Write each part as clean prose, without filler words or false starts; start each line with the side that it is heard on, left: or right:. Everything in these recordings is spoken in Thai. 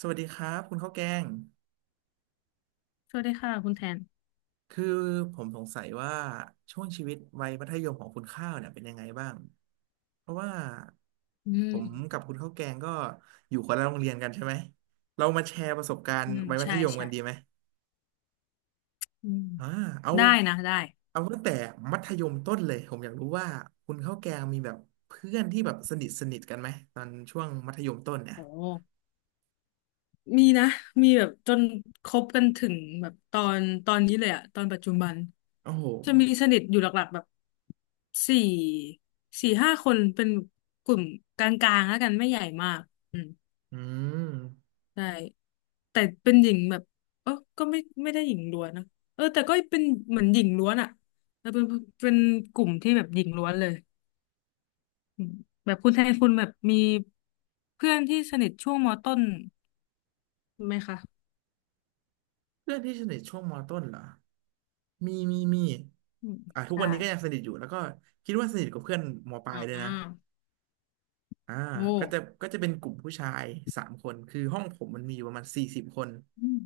right: สวัสดีครับคุณข้าวแกง
left: สวัสดีค่ะคุณแทน
right: คือผมสงสัยว่าช่วงชีวิตวัยมัธยมของคุณข้าวเนี่ยเป็นยังไงบ้าง เพราะว่า
left: อื
right: ผม
left: ม
right: กับคุณข้าวแกงก็อยู่คนละโรงเรียนกันใช่ไหมเรามาแชร์ประสบการ
left: อื
right: ณ์
left: ม
right: วัยมั
left: ใช่
right: ธยม
left: ใช่
right: กันดีไหม
left: อืม
right: อ่าเอา
left: ได้นะได้
right: เอาตั้งแต่มัธยมต้นเลย ผมอยากรู้ว่าคุณข้าวแกงมีแบบเพื่อนที่แบบสนิทสนิทกันไหมตอนช่วงมัธยมต้นเนี่ย
left: โอ้มีนะมีแบบจนคบกันถึงแบบตอนนี้เลยอะตอนปัจจุบัน
right: โอ้โห
left: จะมีสนิทอยู่หลักๆแบบสี่สี่ห้าคนเป็นกลุ่มกลางๆแล้วกันไม่ใหญ่มากอืม
right: อืม
left: ใช่แต่เป็นหญิงแบบเออก็ไม่ได้หญิงล้วนนะเออแต่ก็เป็นเหมือนหญิงล้วนอะแล้วเป็นกลุ่มที่แบบหญิงล้วนเลย อืมแบบคุณแทนคุณแบบมีเพื่อนที่สนิทช่วงมต้นไหมคะ
right: เพื่อนที่สนิทช่วงมต้นเหรอมีมีมี
left: อืม
right: อ่ะทุก
left: ใช่
right: วันนี้ก็ยังสนิทอยู่แล้วก็คิดว่าสนิทกับเพื่อนมปลา
left: อ่
right: ยด้วยนะ
left: า
right: อ่า
left: โอ้
right: ก็จะเป็นกลุ่มผู้ชายสามคนคือห้องผมมันมีอยู่ประมาณ40 คน
left: อืม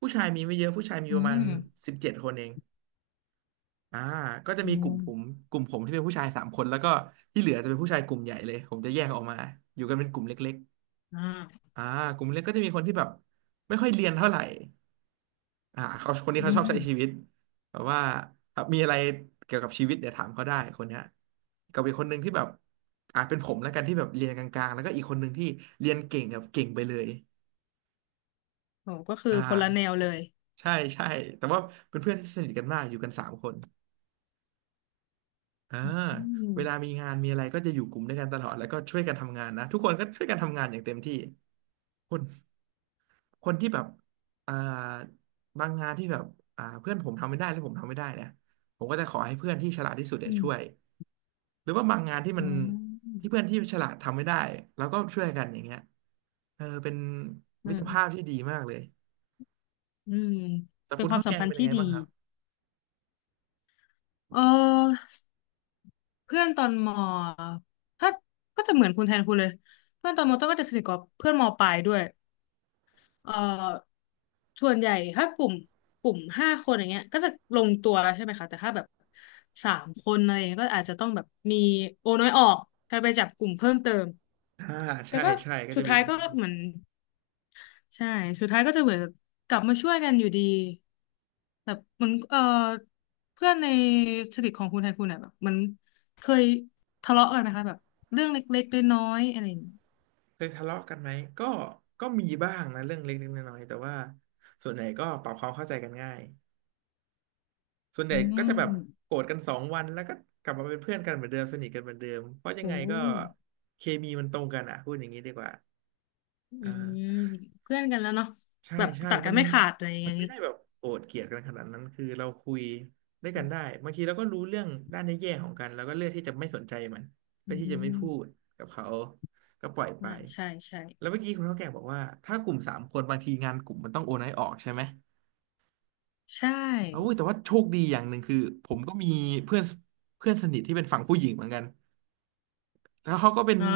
right: ผู้ชายมีไม่เยอะผู้ชายมี
left: อื
right: ประมาณ
left: ม
right: 17 คนเองอ่าก็จะ
left: อื
right: มีกลุ่ม
left: ม
right: ผมที่เป็นผู้ชายสามคนแล้วก็ที่เหลือจะเป็นผู้ชายกลุ่มใหญ่เลยผมจะแยกออกมาอยู่กันเป็นกลุ่มเล็ก
left: อ่า
right: ๆอ่ากลุ่มเล็กก็จะมีคนที่แบบไม่ค่อยเรียนเท่าไหร่ อ่าเขาคนนี้
left: อื
right: เขาชอบ
left: ม
right: ใช้ชีวิตแบบว่าอ่ะมีอะไรเกี่ยวกับชีวิตเดี๋ยวถามเขาได้คนเนี้ยกับอีกคนหนึ่งที่แบบอาจเป็นผมแล้วกันที่แบบเรียนกลางๆแล้วก็อีกคนหนึ่งที่เรียนเก่งแบบเก่งไปเลย
left: โหก็คือ
right: อ่า
left: คนละแนวเลย
right: ใช่ใช่แต่ว่าเป็นเพื่อนที่สนิทกันมากอยู่กันสามคนอ่า
left: อื
right: เวลามี
left: ม
right: งานมีอะไรก็จะอยู่กลุ่มด้วยกันตลอดแล้วก็ช่วยกันทำงานนะทุกคนก็ช่วยกันทำงานอย่างเต็มที่คน คนที่แบบอ่าบางงานที่แบบอ่าเพื่อนผมทำไม่ได้หรือผมทำไม่ได้เนี่ยผมก็จะขอให้เพื่อนที่ฉลาดที่สุดเนี่
left: อื
right: ยช่วย
left: ม
right: หรือว่าบางงานที่มั
left: อื
right: น
left: อ
right: ที่เพื่อนที่ฉลาดทำไม่ได้แล้วก็ช่วยกันอย่างเงี้ยเออเป็น
left: อื
right: มิต
left: ม
right: รภาพที่ดีมากเลย
left: อืม
right: แต่
left: เป็น
right: คุณ
left: ความ
right: ข้าว
left: สั
right: แก
left: ม
right: ง
left: พัน
right: เป็
left: ธ์
right: นยั
left: ที่
right: งไง
left: ดี
right: บ้างครับ
left: เออเพื่อนตอนมถ้าก็จะเหมือนคุณแทนคุณเลยเพื่อนตอนมต้นก็จะสนิทกับเพื่อนมปลายด้วย เอ่อส่วนใหญ่ถ้ากลุ่มห้าคนอย่างเงี้ยก็จะลงตัวใช่ไหมคะแต่ถ้าแบบสามคนอะไรอย่างเงี้ยก็อาจจะต้องแบบมีโอน้อยออกการไปจับกลุ่มเพิ่มเติม
right: อ่า
left: แต่
right: ใช่
left: ก็
right: ใช่ก็
left: สุ
right: จะ
left: ด
right: มี
left: ท้า
right: อ
left: ย
right: ย่าง
left: ก็
right: นั้นบ้าง
left: เหมือนใช่สุดท้ายก็จะเหมือนแบบกลับมาช่วยกันอยู่ดีแบบเหมันเพื่อนในสนิทของคุณไทยคุณอ่ะแบบมันเคยทะเลาะกันไหมคะแบบเรื่องเล็กๆน้อยๆอะไรอย่างงี้
right: เคยทะเลาะกันไหมก็ก็มีบ้างนะเรื่องเล็กๆน้อยๆแต่ว่าส่วนใหญ่ก็ปรับความเข้าใจกันง่าย ส่วนให
left: อื
right: ญ่ก็จะแบบ
left: ม
right: โกรธกัน2 วันแล้วก็กลับมาเป็นเพื่อนกันเหมือนเดิมสนิทกันเหมือนเดิมเพราะยั
left: โอ
right: งไงก็
left: ้
right: เคมีมันตรงกันอ่ะพูดอย่างนี้ดีกว่า
left: อื
right: อ่
left: ม
right: า
left: เพื่อนกันแล้วเนาะ
right: ใช่
left: แบบ
right: ใช่
left: ตัด
right: มั
left: กัน
right: น
left: ไม่ขาดอะไรอย่าง
right: มันไม่
left: นี้
right: ได้แบบโกรธเกลียดกันขนาดนั้นคือเราคุยด้วยกันได้บางทีเราก็รู้เรื่องด้านแย่ๆของกันแล้วก็เลือกที่จะไม่สนใจมันเลื
left: อื
right: อกที่จะไม่
left: ม
right: พูดกับเขาก็ปล่อยไป
left: ใช่ใช่ใช่
right: แล้วเมื่อกี้คุณเท่าแก่บอกว่าถ้ากลุ่มสามคนบางทีงานกลุ่มมันต้องโอนให้ออกใช่ไหม
left: ใช่
right: เอา้ยแต่ว่าโชคดีอย่างหนึ่งคือผมก็มีเพื่อนเพื่อนสนิทที่เป็นฝั่งผู้หญิงเหมือนกันแล้วเขาก็เป็น
left: อ๋อ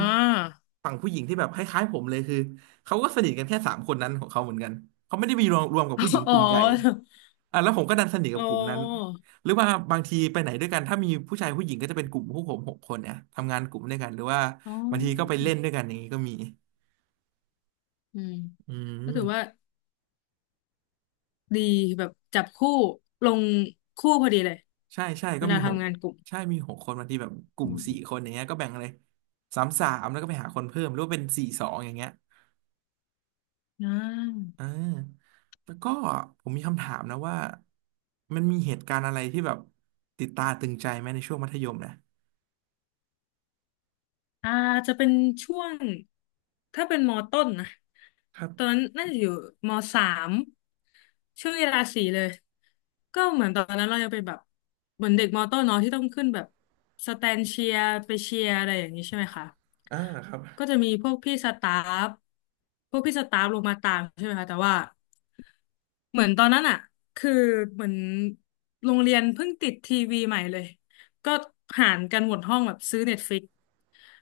right: ฝั่งผู้หญิงที่แบบคล้ายๆผมเลยคือเขาก็สนิทกันแค่สามคนนั้นของเขาเหมือนกันเขาไม่ได้มีรวมกับผู้หญิง
left: อ๋
right: ก
left: อ
right: ลุ่มใหญ่อ่ะแล้วผมก็ดันสนิท
left: อ๋
right: กั
left: อ
right: บกลุ่มนั้นหรือว่าบางทีไปไหนด้วยกันถ้ามีผู้ชายผู้หญิงก็จะเป็นกลุ่มพวกผมหกคนเนี่ยทำงานกลุ่มด้วยกันหรือว่า
left: อ๋อ
right: บางทีก็ไปเล่นด้วยกันอย่างนี้ก็มี
left: อืม
right: อื
left: ก็ถือว่า
right: ม
left: ดีแบบจับคู่ลงคู่พอดีเลย
right: ใช่ใช่
left: เว
right: ก็มี
left: ลา
right: หก
left: ทำงานกลุ่ม
right: ใช่มีหกคนบางทีแบบกลุ่ม
left: อืม
right: สี่คนอย่างเงี้ยก็แบ่งเลยสามสามแล้วก็ไปหาคนเพิ่มหรือว่าเป็นสี่สองอย่างเงี้ย
left: อ่
right: อ่
left: า
right: าแล้วก็ผมมีคำถามนะว่ามันมีเหตุการณ์อะไรที่แบบติดตาตึงใจไหมในช่วงมัธยมนะ
left: อ่าจะเป็นช่วงถ้าเป็นมอต้นนะ
right: ครับ
left: ตอนนั้นน่าจะอยู่มสามช่วงเวลาสี่เลยก็เหมือนตอนนั้นเราจะเป็นแบบเหมือนเด็กมอต้นเนาะที่ต้องขึ้นแบบสแตนเชียร์ไปเชียร์อะไรอย่างนี้ใช่ไหมคะ
right: อ่าครับ
left: ก็จะมีฟพวกพี่สตาฟลงมาตามใช่ไหมคะแต่ว่า เหมือนตอนนั้นอ่ะคือเหมือนโรงเรียนเพิ่งติดทีวีใหม่เลย ก็หารกันหมดห้องแบบซื้อเน็ตฟลิก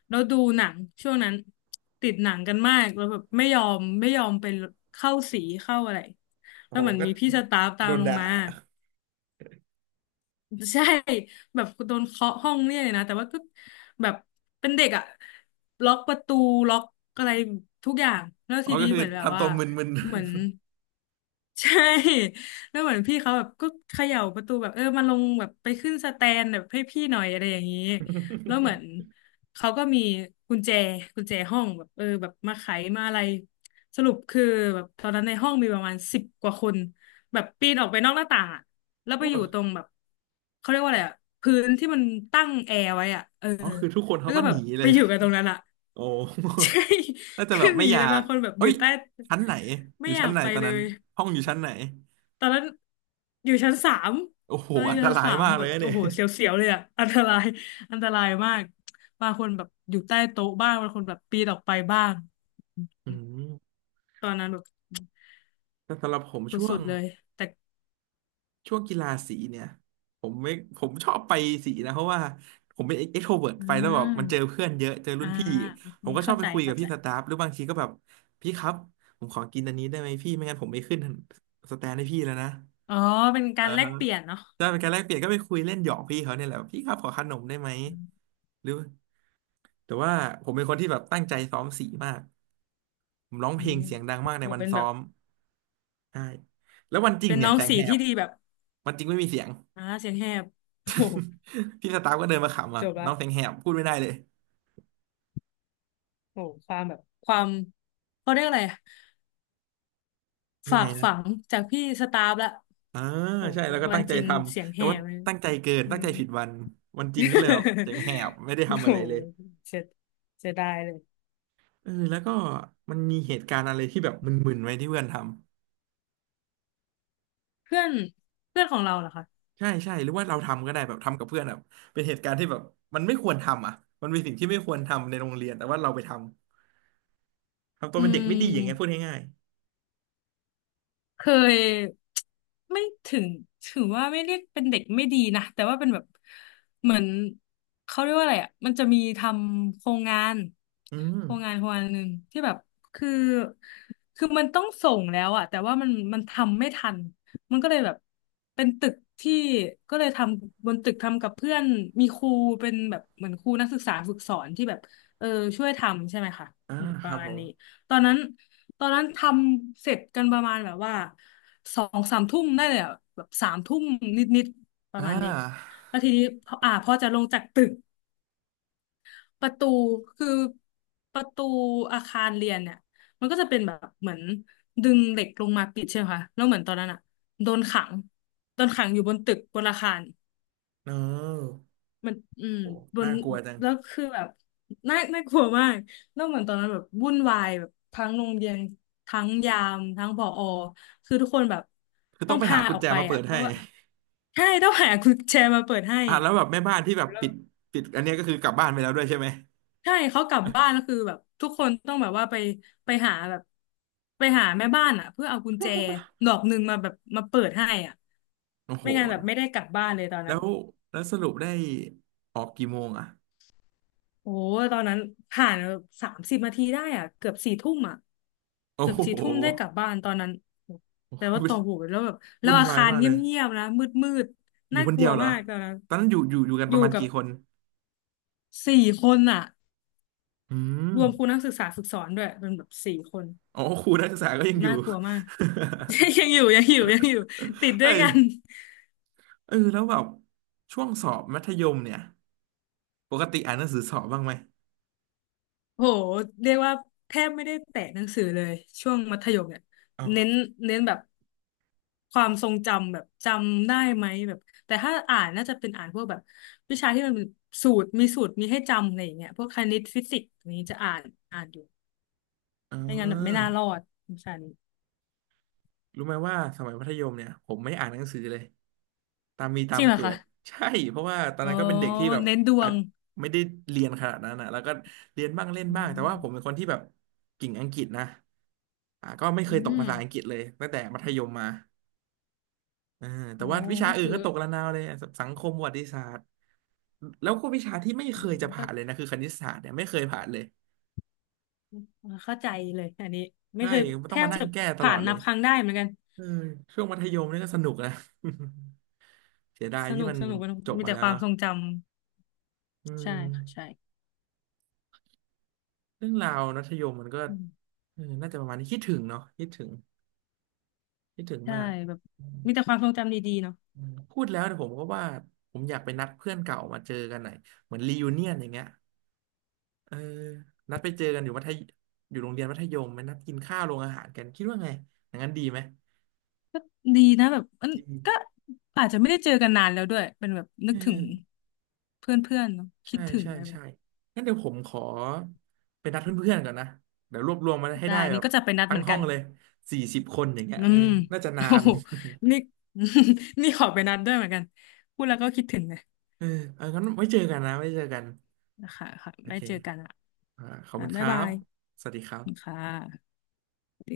left: แล้วดูหนังช่วงนั้นติดหนังกันมากแล้วแบบไม่ยอมไปเข้าสีเข้าอะไร
right: ผ
left: แล้ว
right: ม
left: เหมือน
right: ก็
left: มีพี่สตาฟตา
right: โด
left: ม
right: น
left: ลง
right: ด่า
left: มา ใช่แบบโดนเคาะห้องเนียกเลยนะแต่ว่าก็แบบเป็นเด็กอะล็อกประตูล็อกอะไรทุกอย่างแล้ว
right: อ๋อ
left: ที
right: ก็
left: นี้
right: คื
left: เห
right: อ
left: มือนแบบ
right: ทำตั
left: ว่า
right: วมึน
left: เหมือนใช่แล้วเหมือนพี่เขาแบบก็เขย่าประตูแบบเออมาลงแบบไปขึ้นสแตนแบบให้พี่หน่อยอะไรอย่างนี้แล้วเหมือนเขาก็มีกุญแจกุญแจห้องแบบเออแบบมาไขมาอะไรสรุปคือแบบตอนนั้นในห้องมีประมาณ10 กว่าคน แบบปีนออกไปนอกหน้าต่างอะแล้ว
right: ๆ
left: ไปอยู่ตรง แบบเขาเรียกว่าอะไรอะพื้นที่มันตั้งแอร์ไว้อะเออ
right: อ๋อคือทุกคน
left: แล้
right: เขา
left: วก็
right: ก็
left: แบ
right: ห
left: บ
right: นีเล
left: ไป
right: ย
left: อยู่กันตรงนั้นอะ
right: โอ้
left: ใช่
right: น่าจะแบ
left: คือ
right: บ
left: ห
right: ไม่
left: นี
right: อยา
left: เลย
right: ก
left: บางคนแบบอ
right: เอ้
left: ยู่
right: ย
left: ใต้
right: ชั้นไหนอ
left: ไม่
right: ยู่
left: อ
right: ชั้
left: ยา
right: น
left: ก
right: ไหน
left: ไป
right: ตอน
left: เล
right: นั้น
left: ย
right: ห้องอยู่ชั้นไหน
left: ตอนนั้นอยู่ชั้นสาม
right: โอ้โห
left: ตอนนั้นอ
right: อัน
left: ยู่
right: ต
left: ชั้น
right: ราย
left: สาม
right: มาก
left: แบ
right: เลย
left: บ
right: นะเนี่
left: โอ้
right: ย
left: โหเสียวๆเลยอ่ะอันตรายอันตรายมากบางคนแบบอยู่ใต้โต๊ะบ้างบางคนแบบปีนออกไปบ้าง
right: อืม
left: ตอนนั้นแบบ
right: แต่สำหรับผม
left: ส
right: ช่ว
left: ุด
right: ง
left: ๆเลยแต่
right: กีฬาสีเนี่ยผมไม่ผมชอบไปสีนะเพราะว่าผมเป็นเอ็กโทรเวิร์
left: อ่า
right: ไปแล้วแบบมันเจอเพื่อนเยอะเจอรุ่
left: อ่า
right: นพี่ผ
left: อื
right: ม
left: ม
right: ก็ชอ
left: เข้า
right: บไป
left: ใจ
right: คุยกั
left: เข้า
right: บ
left: ใจ
right: พี่สตาฟหรือบางทีก็แบบพี่ครับผมขอกินอันนี้ได้ไหมพี่ไม่งั้นผมไม่ขึ้นสแตนให้พี่แล้วนะ
left: อ๋อเป็น
right: เอ
left: กา
right: อ
left: รแลกเปลี่ยนเนาะ
right: จะเป็นการแลกเปลี่ยนก็ไปคุยเล่นหยอกพี่เขาเนี่ยแหละพี่ครับขอขนมได้ไหม
left: อืม
right: หรือแต่ว่าผมเป็นคนที่แบบตั้งใจซ้อมสีมากผมร้อง
left: อื
right: เพลง
left: ม
right: เสียงดังมากใน
left: โห
right: วัน
left: เป็น
right: ซ้
left: แบ
right: อ
left: บ
right: ม ใช่แล้ววันจริง
left: เป็น
right: เนี่ย
left: น้อง
right: แสง
left: สี
right: แหบ
left: ที่ดีแบบ
right: วันจริงไม่มีเสียง
left: อ่าเสียงแหบโอ้โห
right: พี่สตาฟก็เดินมาขำอ่ะ
left: จบละ
right: น้องแสงแหบพูดไม่ได้เลย
left: โอ้โหความแบบความเขาเรียกอะไรอะ
right: ยัง
left: ฝา
right: ไง
left: ก
right: นะ
left: ฝังจากพี่สตาฟละ
right: อ่า
left: โอ้
right: ใช่
left: โห
right: แล้วก็
left: วัน
right: ตั้ง
left: จ
right: ใจ
left: ริง
right: ท
left: เสียง
right: ำ
left: แห
right: แต่ว่า
left: บเลย
right: ตั้งใจเกิน
left: อื
right: ตั้ง
left: ม
right: ใจผิดวันวันจริงก็เลยแบบแสงแหบ ไม่ได้
left: โอ้
right: ทำ
left: โห
right: อะไรเลย
left: เสียเสียดายเลย
right: เออแล้วก็มันมีเหตุการณ์อะไรที่แบบมึนๆไหมที่เพื่อนทำ
left: เพื่อนเพื่อนของเราเหรอคะ
right: ใช่ใช่หรือว่าเราทำก็ได้แบบทำกับเพื่อนแบบเป็นเหตุการณ์ที่แบบมันไม่ควรทำอ่ะมันเป็นสิ่งที่ไม่ควรทำในโรงเรียนแต่ว่าเราไปทำทำตัว
left: อื
right: เป็นเด็กไม่ดีอย่างเงี้ยพูด
left: ม
right: ง่าย
left: เคยไม่ถึงถือว่าไม่เรียกเป็นเด็กไม่ดีนะแต่ว่าเป็นแบบเหมือนเขาเรียกว่าอะไรอ่ะมันจะมีทำโครงงาน
right: ๆอืม
left: โครงงานหนึ่งที่แบบคือคือมันต้องส่งแล้วอ่ะแต่ว่ามันทำไม่ทันมันก็เลยแบบเป็นตึกที่ก็เลยทำบนตึกทำกับเพื่อนมีครูเป็นแบบเหมือนครูนักศึกษาฝึกสอนที่แบบเออช่วยทำใช่ไหมคะ
right: อ่า
left: แบบป
right: ค
left: ระ
right: รับ
left: มา
right: ผ
left: ณนี้
right: ม
left: ตอนนั้น ตอนนั้นทำเสร็จกันประมาณแบบว่าสองสามทุ่มได้เลยอะแบบสามทุ่มนิดๆป
right: อ่
left: ระมาณนี้
right: า
left: แล้วทีนี้พออ่าพอจะลงจากตึกประตูคือประตูอาคารเรียนเนี่ยมันก็จะเป็นแบบเหมือนดึงเหล็กลงมาปิดใช่ไหมคะแล้วเหมือนตอนนั้นอะโดนขังโดนขังอยู่บนตึกบนอาคาร
right: no
left: มันอืม
right: โอ้
left: บ
right: น่า
left: น
right: กลัวจัง
left: แล้วคือแบบน่าน่ากลัวมากแล้วเหมือนตอนนั้นแบบวุ่นวายแบบทั้งโรงเรียนทั้งยามทั้งผอคือทุกคนแบบ
right: คือ
left: ต้
right: ต้อ
left: อง
right: งไปหา
left: พา
right: กุ
left: อ
right: ญ
left: อก
right: แจ
left: ไป
right: มาเปิ
left: อ่ะ
right: ด
left: เพ
right: ให้
left: ราะว่าใช่ต้องหากุญแจมาเปิดให้
right: อ่ะแล้วแบบแม่บ้านที่แบบ
left: แล้ว
right: ปิดอันเนี้ยก็คือกลับบ้านไปแล้วด้วยใช่ไหม
left: ใช่เขากลับบ้านก็คือแบบทุกคนต้องแบบว่าไปไปหาแบบไปหาแม่บ้านอ่ะเพื่อเอากุญแจ ดอกหนึ่งมาแบบมาเปิดให้อ่ะ
right: โอ้โห
left: ไม่งั้นแบบไม่ได้กลับบ้านเลยตอน
right: แล้
left: นั้น
right: วแล้วสรุปได้ออกกี่โมงอ่ะ
left: โอ้ตอนนั้นผ่าน30นาทีได้อ่ะเกือบสี่ทุ่มอ่ะ
right: โอ้
left: เกือ
right: โ
left: บสี่ทุ่มได้ก
right: ห
left: ลับบ้านตอนนั้นโอ้
right: โอ้
left: แต่ว่า
right: ยวุ่น
left: ต่อโหแล้วแบบแล้ว
right: วุ่น
left: อา
right: วาย
left: คาร
right: มาก
left: เ
right: เลย
left: งียบๆนะมืด
right: อ
left: ๆ
right: ยู่
left: น่า
right: คน
left: ก
right: เดี
left: ลั
right: ย
left: ว
right: วเหรอ
left: มากตอนนั้น
right: ตอนนั้นอยู่กัน
left: อ
right: ป
left: ยู่
right: ระมาณ
left: กับ
right: กี่คน
left: สี่คนอ่ะ
right: อืม
left: รวมครูนักศึกษาฝึกสอนด้วยเป็นแบบสี่คน
right: อ๋อครูนักศึกษาก็ยังอ
left: น่า
right: ยู่
left: กลัวมาก ยังอยู่ติด ด้
right: เอ้
left: วย
right: ย
left: กัน
right: เออแล้วแบบช่วงสอบมัธยมเนี่ยปกติอ่านหนังสือสอบบ้างไหม
left: โหเรียกว่าแทบไม่ได้แตะหนังสือเลยช่วงมัธยมเนี่ย
right: เอ้า
left: เน้นเน้นแบบความทรงจำแบบจำได้ไหมแบบแต่ถ้าอ่านน่าจะเป็นอ่านพวกแบบวิชาที่มันเป็นสูตรมีสูตรมีให้จำอะไรอย่างเงี้ยพวกคณิตฟิสิกส์อย่างนี้จะอ่านอยู่
right: อ๋
left: ไม่งั้นแบบไม่
right: อ
left: น่ารอดวิชานี้
right: รู้ไหมว่าสมัยมัธยมเนี่ยผมไม่อ่านหนังสือเลยตามมีตา
left: จริ
right: ม
left: งเหรอ
right: เกิ
left: คะ
right: ด ใช่เพราะว่าตอน
left: อ๋อ
right: นั้นก็เป็นเด็กที่แบบ
left: เน้นดว
right: อาจ
left: ง
right: ไม่ได้เรียนขนาดนั้นนะแล้วก็เรียนบ้างเล่น
left: อื
right: บ้างแต่ว่าผมเป็น
left: ม
right: คนที่แบบกิ่งอังกฤษนะอ่าก็ไม่
left: อื
right: เคยตก
left: ม
right: ภาษาอังกฤษเลยตั้งแต่มัธยมมาเออแต่
left: โอ้
right: ว่าวิชา
left: ก็
right: อื่น
left: คือ
right: ก็ตกระนาวเลยอะสังคมประวัติศาสตร์แล้วก็วิชาที่ไม่
left: อื
right: เคย
left: ม
right: จะ
left: ก็
right: ผ่านเลยนะคือคณิตศาสตร์เนี่ยไม่เคยผ่านเลย
left: เข้าใจเลยอันนี้ไม่
right: ใช่
left: เคยแท
right: ต้อง
left: บ
right: มานั่
left: จะ
right: งแก้ตล
left: ผ่า
right: อ
left: น
right: ดเล
left: นับ
right: ย
left: ครั้งได้เหมือนกัน
right: เออช่วงมัธยมนี่ก็สนุกนะ เสียดาย
left: ส
right: ที่
left: นุก
right: มัน
left: สนุกมัน
right: จบ
left: มี
right: มา
left: แต่
right: แล้ว
left: ความ
right: เนาะ
left: ทรงจำ
right: อื
left: ใช่
right: ม
left: ค่ะใช่
right: เรื่องราวมัธยมมันก็
left: อืม
right: เออน่าจะประมาณนี้คิดถึงเนาะคิดถึงคิดถึง
left: ใช่
right: มาก
left: แบบ
right: อืม
left: มีแต่ความทรงจำดีๆเนาะ
right: อืมพูดแล้วเนี่ยผมก็ว่าผมอยากไปนัดเพื่อนเก่ามาเจอกันหน่อยเหมือนรียูเนียนอย่างเงี้ยเออนัดไปเจอกันอยู่มัธยอยู่โรงเรียนมัธยมไปนัดกินข้าวโรงอาหารกันคิดว่าไงอย่างนั้นดีไหม
left: ก็ดีนะแบบเอม
right: ดี
left: ก็อาจจะไม่ได้เจอกันนานแล้วด้วยเป็นแบบนึ
right: เอ
left: กถึง
right: อ
left: เพื่อนๆเนาะคิ
right: ใช่
left: ดถึง
right: ใช่
left: อะไรแบ
right: ใช่
left: บ
right: งั้นเดี๋ยวผมขอไปนัดเพื่อนๆก่อนนะเดี๋ยวรวบรวมมาให้
left: ได้
right: ได้แบ
left: นี่
right: บ
left: ก็จะไปนัด
right: ทั้
left: เห
right: ง
left: มือน
right: ห้อ
left: กั
right: ง
left: น
right: เลย40 คนอย่างเงี้ย
left: อื
right: เออ
left: ม
right: น่าจะ
left: โอ้
right: นาน
left: โหนี่ นี่ขอไปนัดด้วยเหมือนกันพูดแล้วก็คิดถึงเลย
right: เออเอองั้นไว้เจอกันนะไว้เจอกัน
left: นะคะค่ะ
right: โอ
left: ไม่
right: เค
left: เจอกันอ่ะ
right: อ่าขอบ
left: ค่ะ
right: คุณค
left: บ๊าย
right: รั
left: บา
right: บ
left: ย
right: สวัสดีครับ
left: ค่ะ